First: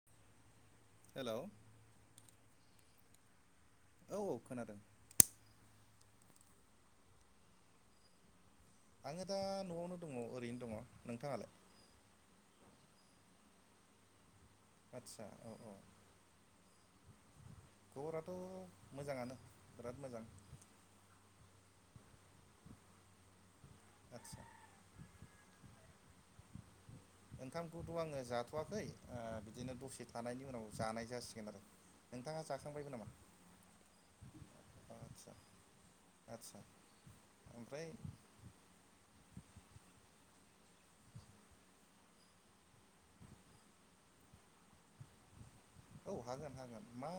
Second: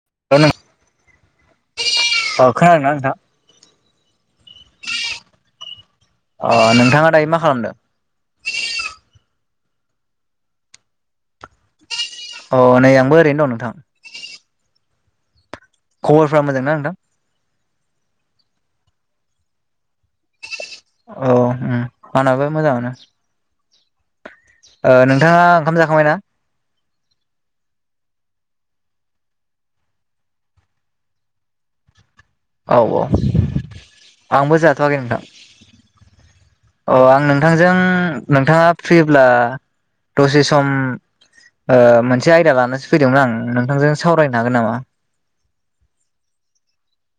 [inaudible] Hello? अ खोनादोंना नोंथां? औ औ खोनादों अ नोंथाङा दायो मा खालामदों? आंङो दा नआवनो दङ ओरैनो दङ नोंथाङालाय? अ नै आंबो ओरैनो दं नोंथां। आतसा औ औ। खबरफ्रा मोजांना नोंथां? खबराथ मोजाङानो बिराद मोजां। औ उम आंनाबो मोजांआनो। आतसा। ओ नोंथाङा ओंखाम जाखाबायना? ओंखामखौथ आंङो जाथवाखै बिदिनो दसे थानायनि उनाव जानाय जासिगोन आरो। नोंथाङा औ जाखांबायबो औ नामा आंबो जाथवाखै नोंथां। आदसा आदसा अ आं नोंथांजों ओमफ्राय नोंथाङा फ्रिब्ला दसे सम ओ मोनसे आयदा लानासो फैदोंमोन आं नोंथांजों सावरायनो हागोन नामा? औ हागोन हागोन मा?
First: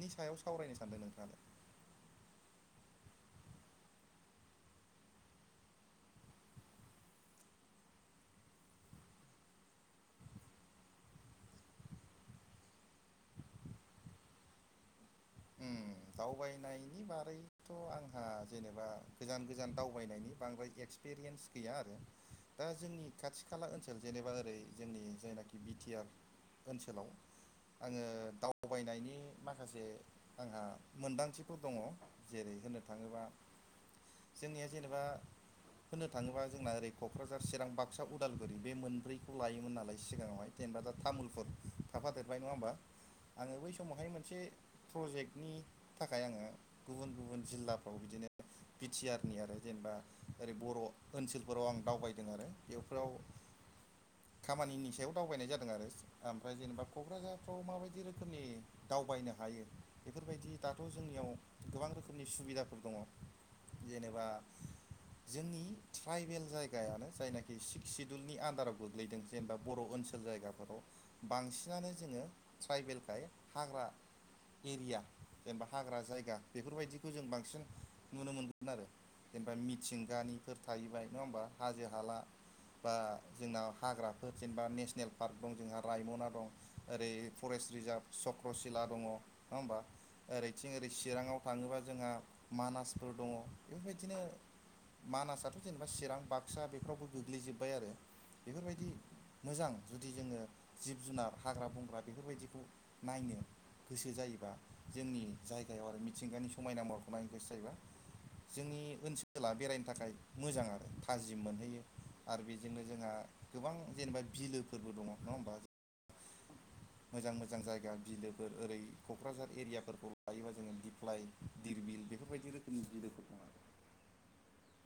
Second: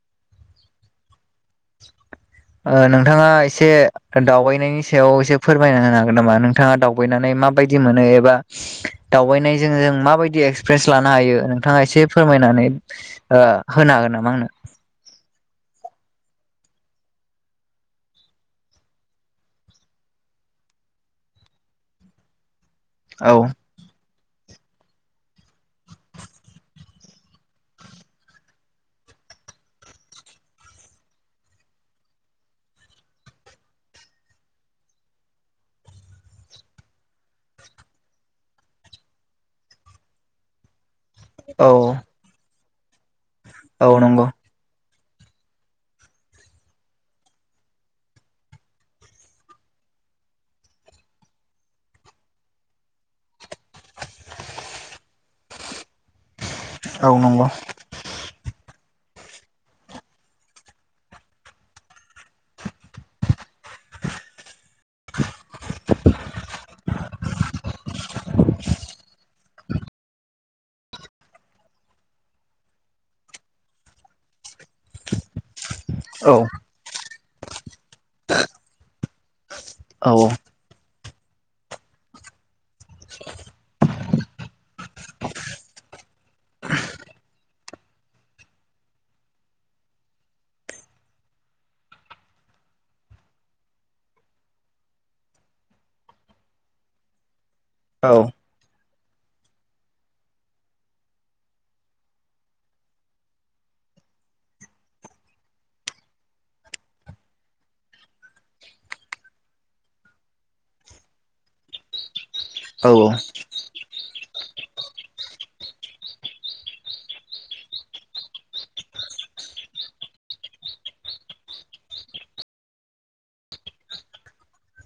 नि सायाव सावरायनो सानदों नोंथाङालाय। नोंथाङा एसे दावबायनायनि सायाव एसे फोरमायना होनो हागोन नामा नोंथाङा दावबायनानै मा माबायदि मोनो एबा दावबायनायजों जों माबायदि एक्सपिरियेन्स लानो हायो नोंथाङा एसे फोरमायना होनो हागोन नामा आंनो? उम [inaudible] दावबायनायनि बारैथ आंहा जेनेबा गोजान गोजान दावबायनायनि बांद्राय एक्सपिरियेन्स गैया आरो दा जोंनि औ खाथि खाला ओनसोल जेनेबा ओरै जोंनि जायनाखि बिटिआर ओनसोलाव आंङो दावबायनायनि माखासे आंहा मोनदांथिफोर दङ जेरै होननो थाङोबा जोंनिया जेनेबा होननो थाङोबा जोंना ओरै कक्राझार चिरां बाक्सा उदालगुरि बे मोनब्रैखौ लायोमोन नालाय सिगाङावहाय जेनेबा तामुलपुर औ थाफादेरबाय नङा होमबा आंङो बै औ समावहाय नंगौ मोनसे प्रजेक्ट बि टि आर नि आरो जेनेबा ओरै बर ओनसोलफोराव आं दावबायदों आरो बेफोराव [inaudible] खामानिनि सायाव दावबायनाय जादों आरो ओमफ्राय जेनेबा औ नंगौ कक्राझारफ्राव माबायदि रोखोमनि दावबायनो हायो बेफोरबायदि दाथ जोंनियाव गोबां रोखोमनि सुबिदाफोर दङ। जेनेबा जोंनि ट्राइबेल जायगायानो जायनाखि सिक्स सेदुलनि आन्दाराव गोग्लैदों जेनेबा बर'होन ओनसोल जायगाफोराव बांसिनानो जोङो ट्राइबेलखाय हाग्रा [inaudible] एरिया जेनेबा हाग्रा औ जायगा बेफोरबायदिखौ जों बांसिन नुनो मोनगोन आरो जेनेबा औ मिथिंगानिफोर थाहैबाय नङा होमबा हाजो हाला बा जोंनाव हाग्राफोर जेनेबा नेसनेल पार्क दं जोंहा रायमना दं ओरै फरेस्ट रिजार्भ चक्र शिला दङ नङा होमबा ओरैथिं ओरै चिराङाव थाङोबा जोंहा मानासफोर दङ बेफोरबायदिनो मानासाथ' जेनेबा चिरां बाक्सा बेफ्रावबो गोग्लैजोबो औ मोजां जुदि जोङो जिब जुनार हाग्रा बंग्रा बेफोरबायदिखौ नायनो गोसो जायोबा जोंनि जायगायाव आरो मिथिंगानि समायना महरखौ नायनो गोसो जायोबा जोंनि ओनसोला बेरायनो थाखाय मोजां आरो थाजिम मोनहैयो आरो बेजोंनो औ जोंहा गोबां जेनेबा बिलोफोरबो दङ नङा होमबा मोजां मोजां जायगा बिलोफोर ओरै क'क्राझार एरियाफोरखौ लायोबा जोङो दिप्लाय धिरबिल बेफोरबायदि रोखोमनि बिलोफोर दं आरो [inaudible]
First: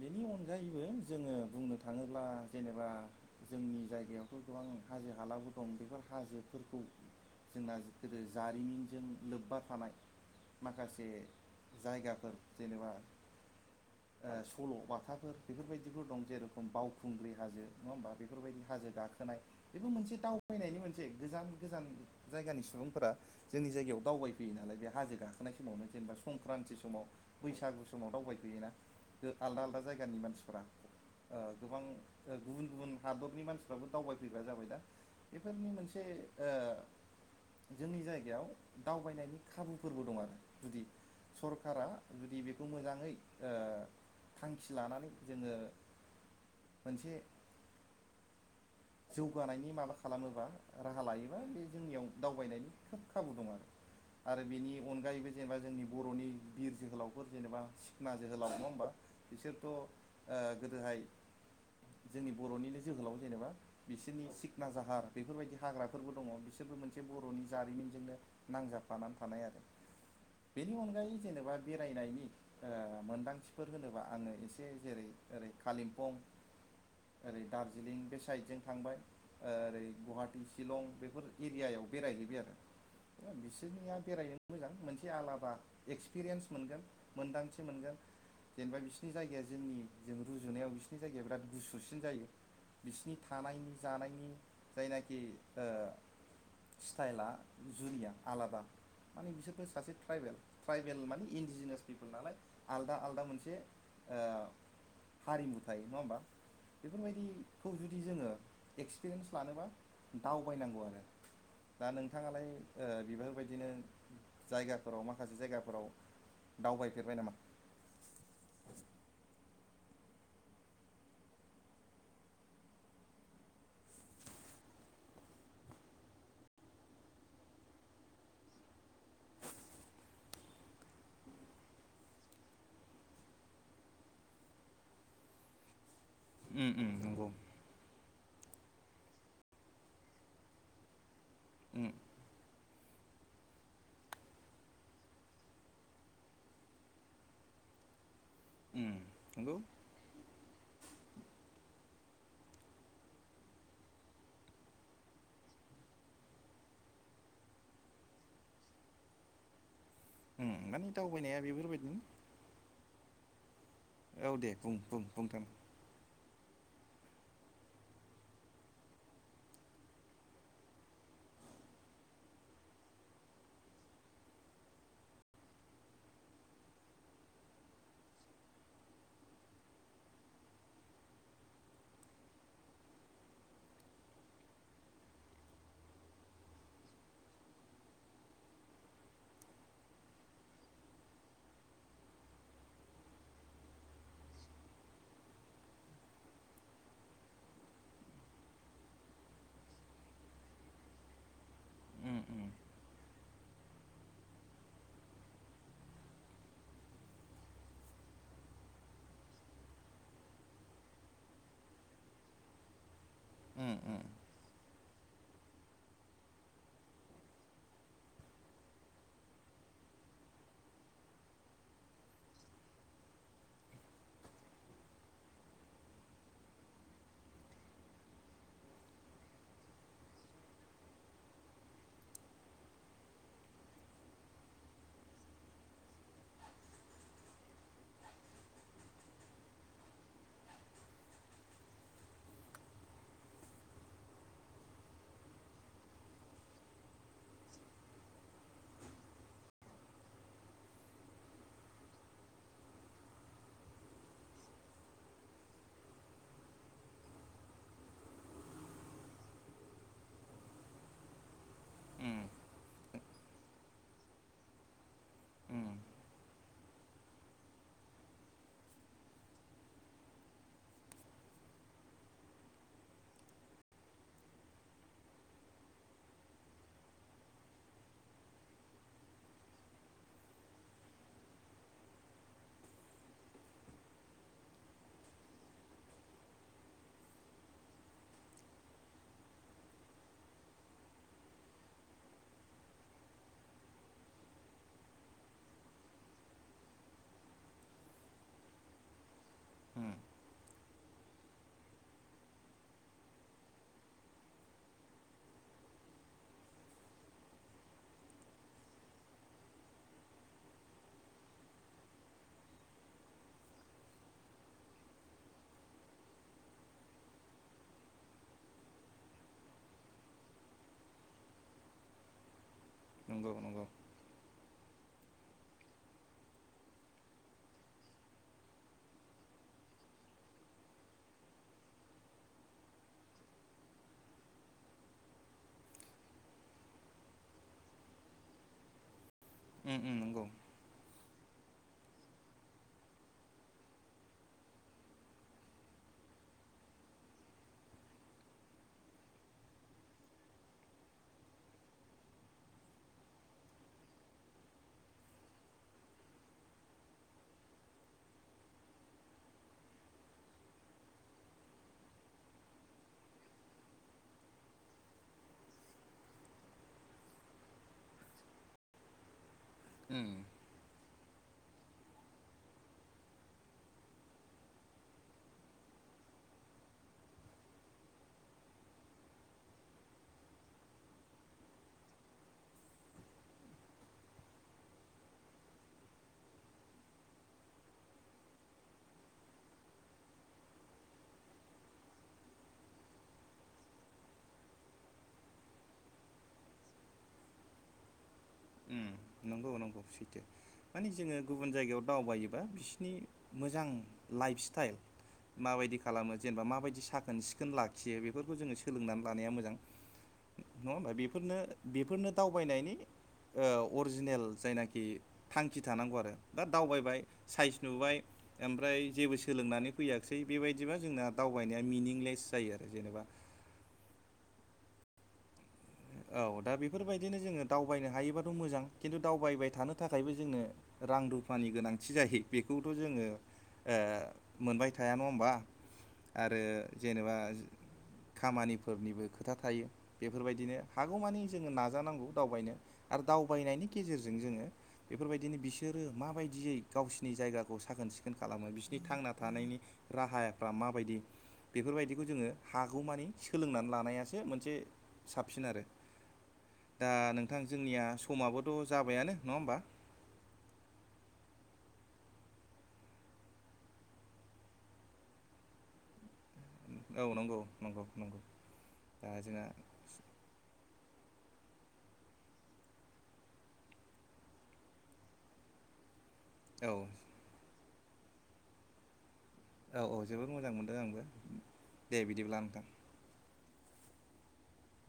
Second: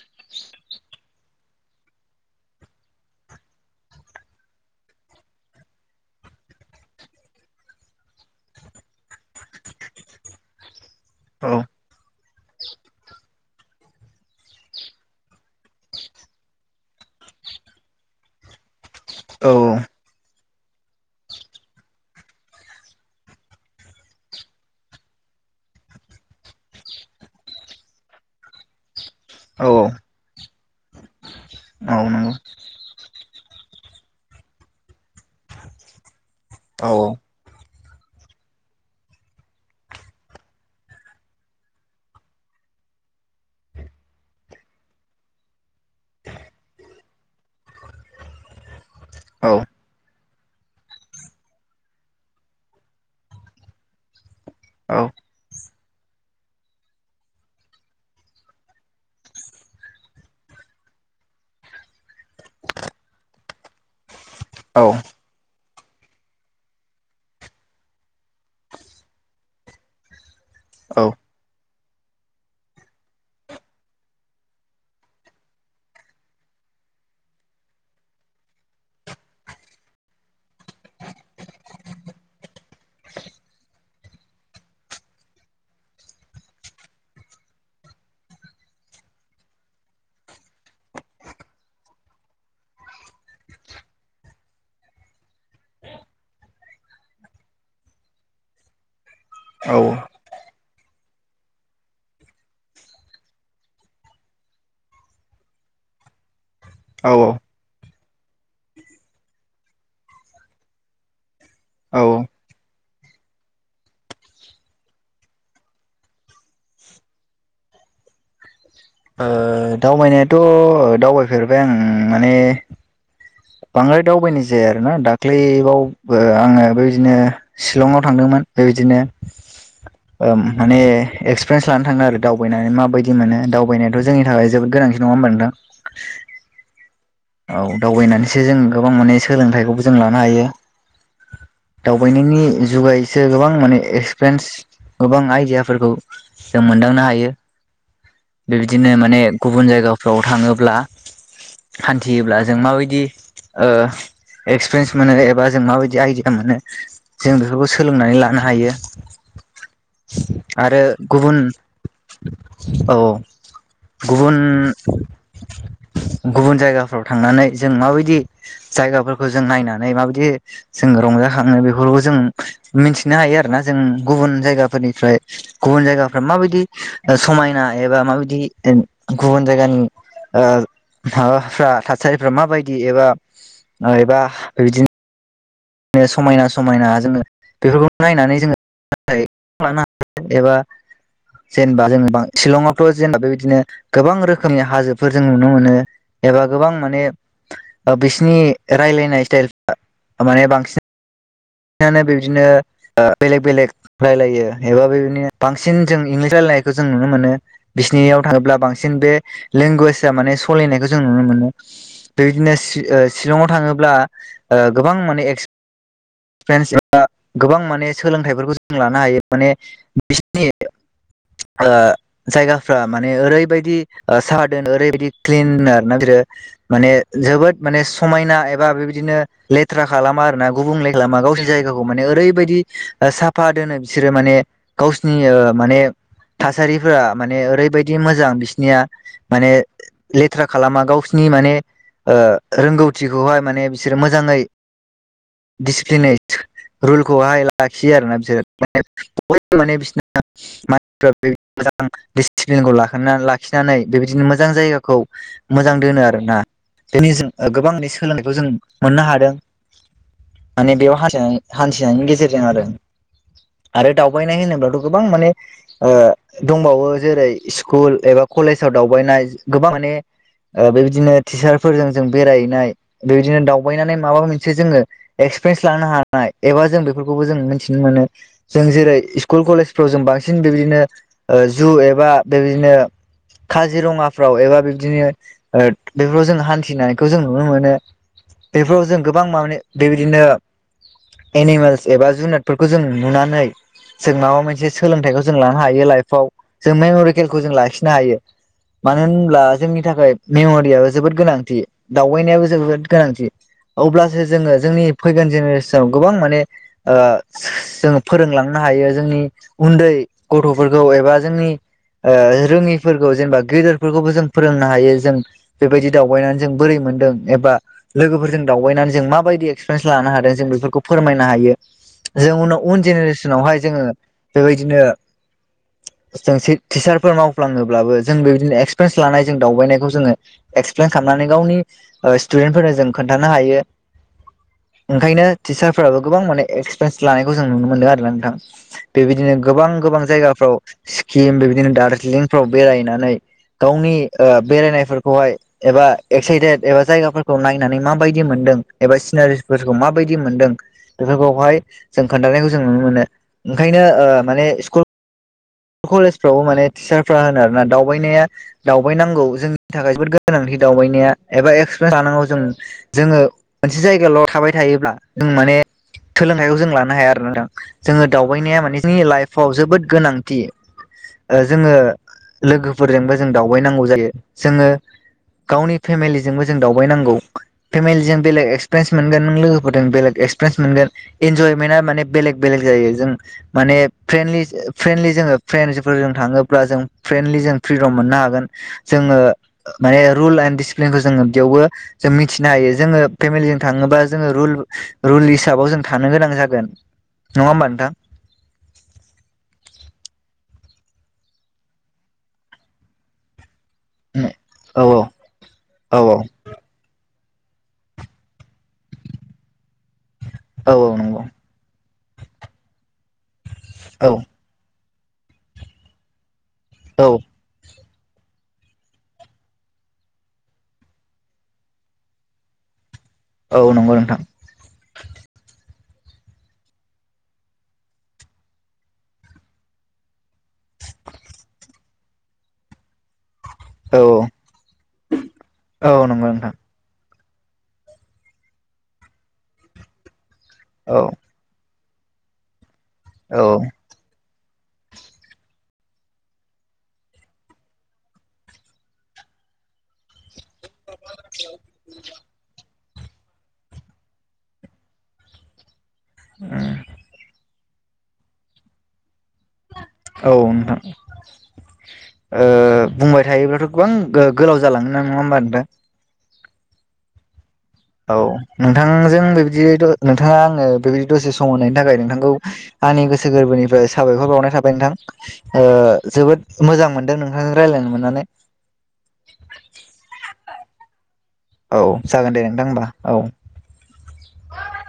बेनि अनगायैबो जोङो बुंनो थाङोब्ला जेनेबा जोंनि जायगायावथ' गोबां हाजो हालाबो दं बेफोर हाजोफोरखौ जोंना गोदो जारिमिनजों लोब्बा थानाय माखासे जायगाफोर जेनेबा ओ सल' बाथाफोर बेफोरबायदिफोर दं जेरेखम बावखुंग्रि हाजो नङा होनबा मबा बेफोरबायदि हाजो गाखोनाय औ बेबो मोनसे दावबायनायनि मोनसे गोजान गोजान जायगानि सुबुंफोरा जोंनि जायगायाव दावबायफैयो। दालाय बे हाजो गाखोनाय समावनो जेनेबा संक्रान्थि समाव बैसागु समाव दावबाय फैयोना आलदा औ आलदा जायगानि मानसिफोरा गोबां औ नंगौ गुबुन गुबुन हादरनि मानसिफ्राबो दावबायफैग्रा जाबाय दा बेफोरनो मोनसे ओ औ औ जोंनि जायगायाव दावबायनायनि खाबुफोरबो दं आरो जुदि सरकारा जुदि बेखौ मोजाङै ओ थांखि लानानै जोङो मोनसे औ जौगानायनि औ माबा खालामोबा राहा लायोबा बे जोंनियाव दावबायनायनि खोब खाबु दं आरो आरो बेनि औ अनगायैबो जेनेबा जोंनि बर'नि बिर जोहोलावफोर जेनेबा सिखना जोहोलाव नङा होमबा बिसोरथ' गोदोहाय जोंनि बर'निनो जोहोलाव जेनेबा बिसोरनि सिखना औ जाहार बेफोरबायदि हाग्राफोरबो दङ बिसोरबो मोनसे बर'नि जारिमिनजोंनो नांजाबफा- फानानै थानाय आरो बेनि अनगायै जेनेबा बेरायनायनि मोनदांथिफोर होनोबा आङो एसे जेरै ओरै कलिम्पं ओरै दार्जिलिं बे साइडजों थांबाय ओरै गुवाहाटि शिलं बेफोर एरियायाव बेरायहैबाय आरो बिसोरनिया बेरायहैनो मोजां मोनसे आलादा एक्सपिरियेन्स मोनगोन मोनदांथि मोनगोन जेनेबा बिसोरनि जायगाया जोंनि जों रुजुनायाव बिसोरनि जायगाया बिराद गुसुसिन जायो बिसोरनि थानायनि जानायनि जायनाखि स्टाइला जुनिया आलादा। माने बिसोरनो सासे ट्राइबेल ट्राइबेल माने इन्डिजिनियास पिपोल नालाय आलदा आलदा मोनसे ओ [inaudible] हारिमु थायो नङा होमबा? औ बेफोरबायदिखौ जु दि जोङो एक्सपिरियेन्स लानोबा दावबायनांगौ आरो। दा औ ओ नोंथाङालाय ओ बेफोरफोरबायदिनो जायगाफोराव माखासे जायगाफोराव दावबायफेरबाय नामा? ओ ओ दावबायनायाथ' दावबायफेरबाय आं माने बांद्राय दावबायनाय जाया आरोना दाख्लैबावबो आङो बेबायदिनो सिलंआव थांदोंमोन। मोन बेबायदिनो। ओ माने एक्सपिरियेन्स लानो थाङो आरो दावबायनानै माबायदि मोनो दावबायनायाथ' जोंनि थाखाय जोबोद गोनां [unintelligible] नङा होमबा नोंथां उम उम नंगौ औ दावबायनानैसो जों गोबां माने सोलोंथाइखौबो जों लानो हायो। उम दावबायनायनि जुगायैसो गोबां माने एक्सप्रेन्स गोबां आइडियाफोरखौ जों मोनदांनो हायो। बेबायदिनो उम माने नंगौ गुबुन जायगाफोराव थाङोब्ला हान्थियोब्ला जों माबायदि ओ एक्सपिरियेन्स मोनो एबा जों माबायदि आइडिया मोनो जों बेफोरखौ सोलोंनानै लानो हायो। उम आरो माने गुबुन दावबायनाया बेफोरबायदिनो औ औ गुबुन दे बुं बुं बुंथां जायगाफोराव थांनानै जों माबायदि जायगाफोरखौ जों नायनानै माबायदि जों रजाखाङो बेफोरखौ जों मिथिनो हायो आरोना जों गुबुन जायगाफोरनिफ्राय गुबुन जायगाफोरा मायबाय दि ओ समायना एबा माबायदि गुबुन जायगानि ओ माबाफ्रा थासारिफ्रा माबायदि एबा ओ एबा बेबायदिनो नो समायना समायना जोङो बेफोरखौ नायनानै जोङो [unintelligible] एबा जेनेबा जों बां सिलंआवथ' जेनेबा बेबायदिनो गोबां रोखोमनि हाजोफोर जों नुनो मोनो। एबा गोबां माने ओ बिसिनि रायलायनाय स्टाइलफ्रा माने बां सिन नानो उम बेबदिनो उम बेलेग बेलेग रायलायो एबा बेबादिनो बांसिन जों इंलिस रायलाय नायखौ जों नुनो मोनो बिसिनियाव थाङोब्ला बांसिन बे लेंगुवेजआ माने सलानायखौ जों नुनो मोनो। बेबायदिनो सि ओ सिलंआव उम थाङोब्ला उम ओ गोबां माने एक्स [unintelligible] एबा गोबां माने सोलोंथाइफोरखौ जों लानो हायो माने बिसिनि ओ जायगाफ्रा माने ओरैबायदि सा दोन ओरैबायदि क्लिन आरोना बिरात। माने जोबोद माने समायना एबा बेबायदिनो लेथ्रा खालामा आरोना गुबुंले खालामा गावसिनि जायगाखौ माने ओरैबायदि ओ साफा दोनो बिसोरो माने गावसिनि ओ माने थासारिफोरा माने ओरैबायदि मोजां बिसिनिया माने लेथ्रा खालामा गाव गावसिनि माने ओ रोंगौथिखौहाय माने बिसोरो मोजाङै डिसिप्लिनै रुलखौहाय लाखियो आरोना बिसोर माने बयबो माने बिसिना माने [unintelligible] मोजां दिसिप्लिनखौ लाखिना लाखिनानै बेबायदिनो मोजां जायगाखौ मोजां दोनो आरोना। दिनै जों गोबांनि सोलोंनायखौ जों मोननो हादों। माने बेयाव हान्थिनाय हान्थिनायनि उम गेजेरजों आरो। आरो दावबायनाय होनोब्लाथ' गोबां माने उम ओ दंबावो जेरै स्कुल एबा कलेजाव दावबायनाय गोबां माने ओ बेबायदिनो टिचारफोरजों जों बेरायहैनाय बेबायदिनो दावबायनानै माबा मोनसे जोङो एक्स प्रेन्स लानो हानाय एबा जों बेफोरखौबो जों मिथिनो मोनो जों जेरै स्कुल कलेजफ्राव जों बां सिन बेबायदिनो ओ जु एबा बेबायदिनो काजिरङाफ्राव एबा बिबदिनो ओ बेफोराव जों हान्थिनायखौ जों नुनो मोनो। बेफोराव जों गोबां माबानि बेबायदिनो। एनिमेल्स एबा जुनारफोरखौ जों नुनानै जों माबा मोनसे सो सोलोंथाइखौ जों लानो हायो लाइफआव जों मेमरिकेलखौ जों लाखिनो हायो। मानो होनब्ला जोंनि उम थाखाय मेमरियो जोबोद गोनांथि दावबायनायाबो जोबोद गोनांथि। अब्लासो जोङो जोंनि फैगोन जेनेरेसनाव गोबां माने जोङो ओ फोरोंलांनो हायो जोंनि उन्दै गथ'फोरखौ एबा जोंनि ओ रोङिफोरखौ जेनेबा गेदेरफोरखौबो जों फोरोंनो हायो जों बेबायदि दावबायनानै जों बोरै मो मोनदों एबा लोगोफोरजों दावबायनानै जों माबायदि एक्सपिरियेन्स लानो हादों जों बेफोरखौ फोरमायनो हायो। जों उनाव उन नंगौ जेनेरेसनावहाय नंगौ जोङो बेबायदिनो। जों से टिचारफोर मावफ्लाङोब्लाबो जों बेबायदिनो एक्सपिरियेन्स लानाय जों दावबायनायखौ जोङो एक्सप्लेन खाम नानै गावनि ओ सटुदेनफोरनो जों खोन्थानो हायो। ओंखायनो टिचारफोराबो गोबां माने एक्सपिरियेन्स लानायखौ जों नुनो मोनदों आरो ना नोंथां बेबायदिनो गोबां उम उम गोबां नंगौ जायगाफ्राव सिक्किम बेबायदिनो दार्जिलिंफोराव बेरायनानै। गावनि ओ बेरायनायफोरखौहाय एबा एक्साइटेड एबा जायगाफोरखौ नायनानै माबायदि मोन दों एबा सिनारिफोरखौ माबायदि मोनदों बेफोरखौहाय जों खोन्थानायखौ जों नुनो मोनो। ओंखायनो ओ माने स्कुल कलेजफ्रावबो माने टिचारफ्रा होनो आरोना दावबायनाया दावबायनांगौ जोंनि थाखाय जोबोद गोनांथि। दावबायनाया एबा एक्सपिरियेन्स लानांगौ जों जोङो मोनसे जायगाल' थाबाय थायोब्ला जों माने सोलोंथाइखौ जों लानो हाया आरो नोंथां जोङो दावबायनाया माने जोंनि लाइफाव जोबोद उम गोनांथि। ओ जोङो लोगोफोरजोंबो जों दावबायनांगौ जायो जोङो गावनि फेमिलिजोंबो जों दावबायनांगौ फेमिलिजों बेलेग एक्सप्रेस मोनगोन नों लोगोफोरजों बेलेग ए एक्सप्रेस मोनगोन इन्जयमेन्टा माने बेलेग बेलेग जायो जों माने फ्रेन्डलि ओ फ्रेन्डलि जोङो फ्रेन्जफोरजों थाङोब्ला जों फ्रेन्दलि जों फ्रिदम मोननो हागोन जोङो माने रुल एन डिसिप्लिनखौ जोङो बेयावबो जों मिथिनो हायो जोङो फेमिलिजों थाङोबा जोङो रुल रुलिस साबाव जों थानो गोनां जागोन नङा होमबा नोंथां? नंगौ-नंगौ सैथो मानि जोङो गुबुन जायगायाव दावबायोबा बिसिनि मोजां। लाइफ स्टाइल औ माबायदि खाला थोन लाखियो बेफोरखौ जोङो सोलोंनानै लानाया मोजां नङा औ होमबा नंगौ बेफोरनो-बेफोरनो दावबायनायनि ओ औ अरिजिनेल जायनाखि थांखि थानांगौ आरो। दा दावबायबाय औ साइस नुबाय। ओमफ्राय जेबो सोलोंनानै फैयाखिसै बेबायदिबा जोंना दावबायनाया मिनिंलेस जायो आरो जेनेबा। औ नंगौ नोंथां। औ दा बेफोरबायदिनो जोङो दावबायनो हायोबाथ' मोजां खिन्थु दावबायबाय थानो थाखायबो जोंङो रां रुफानि गोनांथि जायो बेखौथ' जोङो ओ औ मोनबाय थाया नङा होमबा औ औ नंगौ आरो नोंथां जेनेबा खामानिफोरनिबो खोथा थायो बेफोरबायदिनो हागौमानि औ जोङो ना जानांगौ दावबायनो आरो औ दावबायनायनि गेजेरजों जोङो बेफोरबायदिनो बिसोरो माबायदियै गावसिनि जायगाखौ साखोन सिखोन खालामो बिसोरनि थांना थानायनि राहाफ्रा माबायदि बेफोरबायदिखौ जोङो हा गौमानि सोलोंनानै लानायासो मोनसे साबसिन आरो दा नोंथां जोंनिया समाबोथ' जाबायानो। नङा होमबा औ नोंथां। ओ बुंबाय थायोब्लाथ' गोबां गो-गोलाव जालाङो ना नङा होमबा नोंथां? औ नंगौ। नंगौ नंगौ औ दा नोंथांजों जोंना बेबदिथ' नोंथाङा आंनो बेबायदि दसे सम मोननायनि थाखाय नोंथांखौ आंनि गोसो गोरबोनिफ्राय साबायखर बावनाय थाबाय नोंथां ओ जोबोद औ मोजां मोनदों नोंथांजों रायजलायनो मोननानै। औ-औ जोबोद मोजां मोनदों आंबो। औ जागोन दे नोंथां होमबा औ।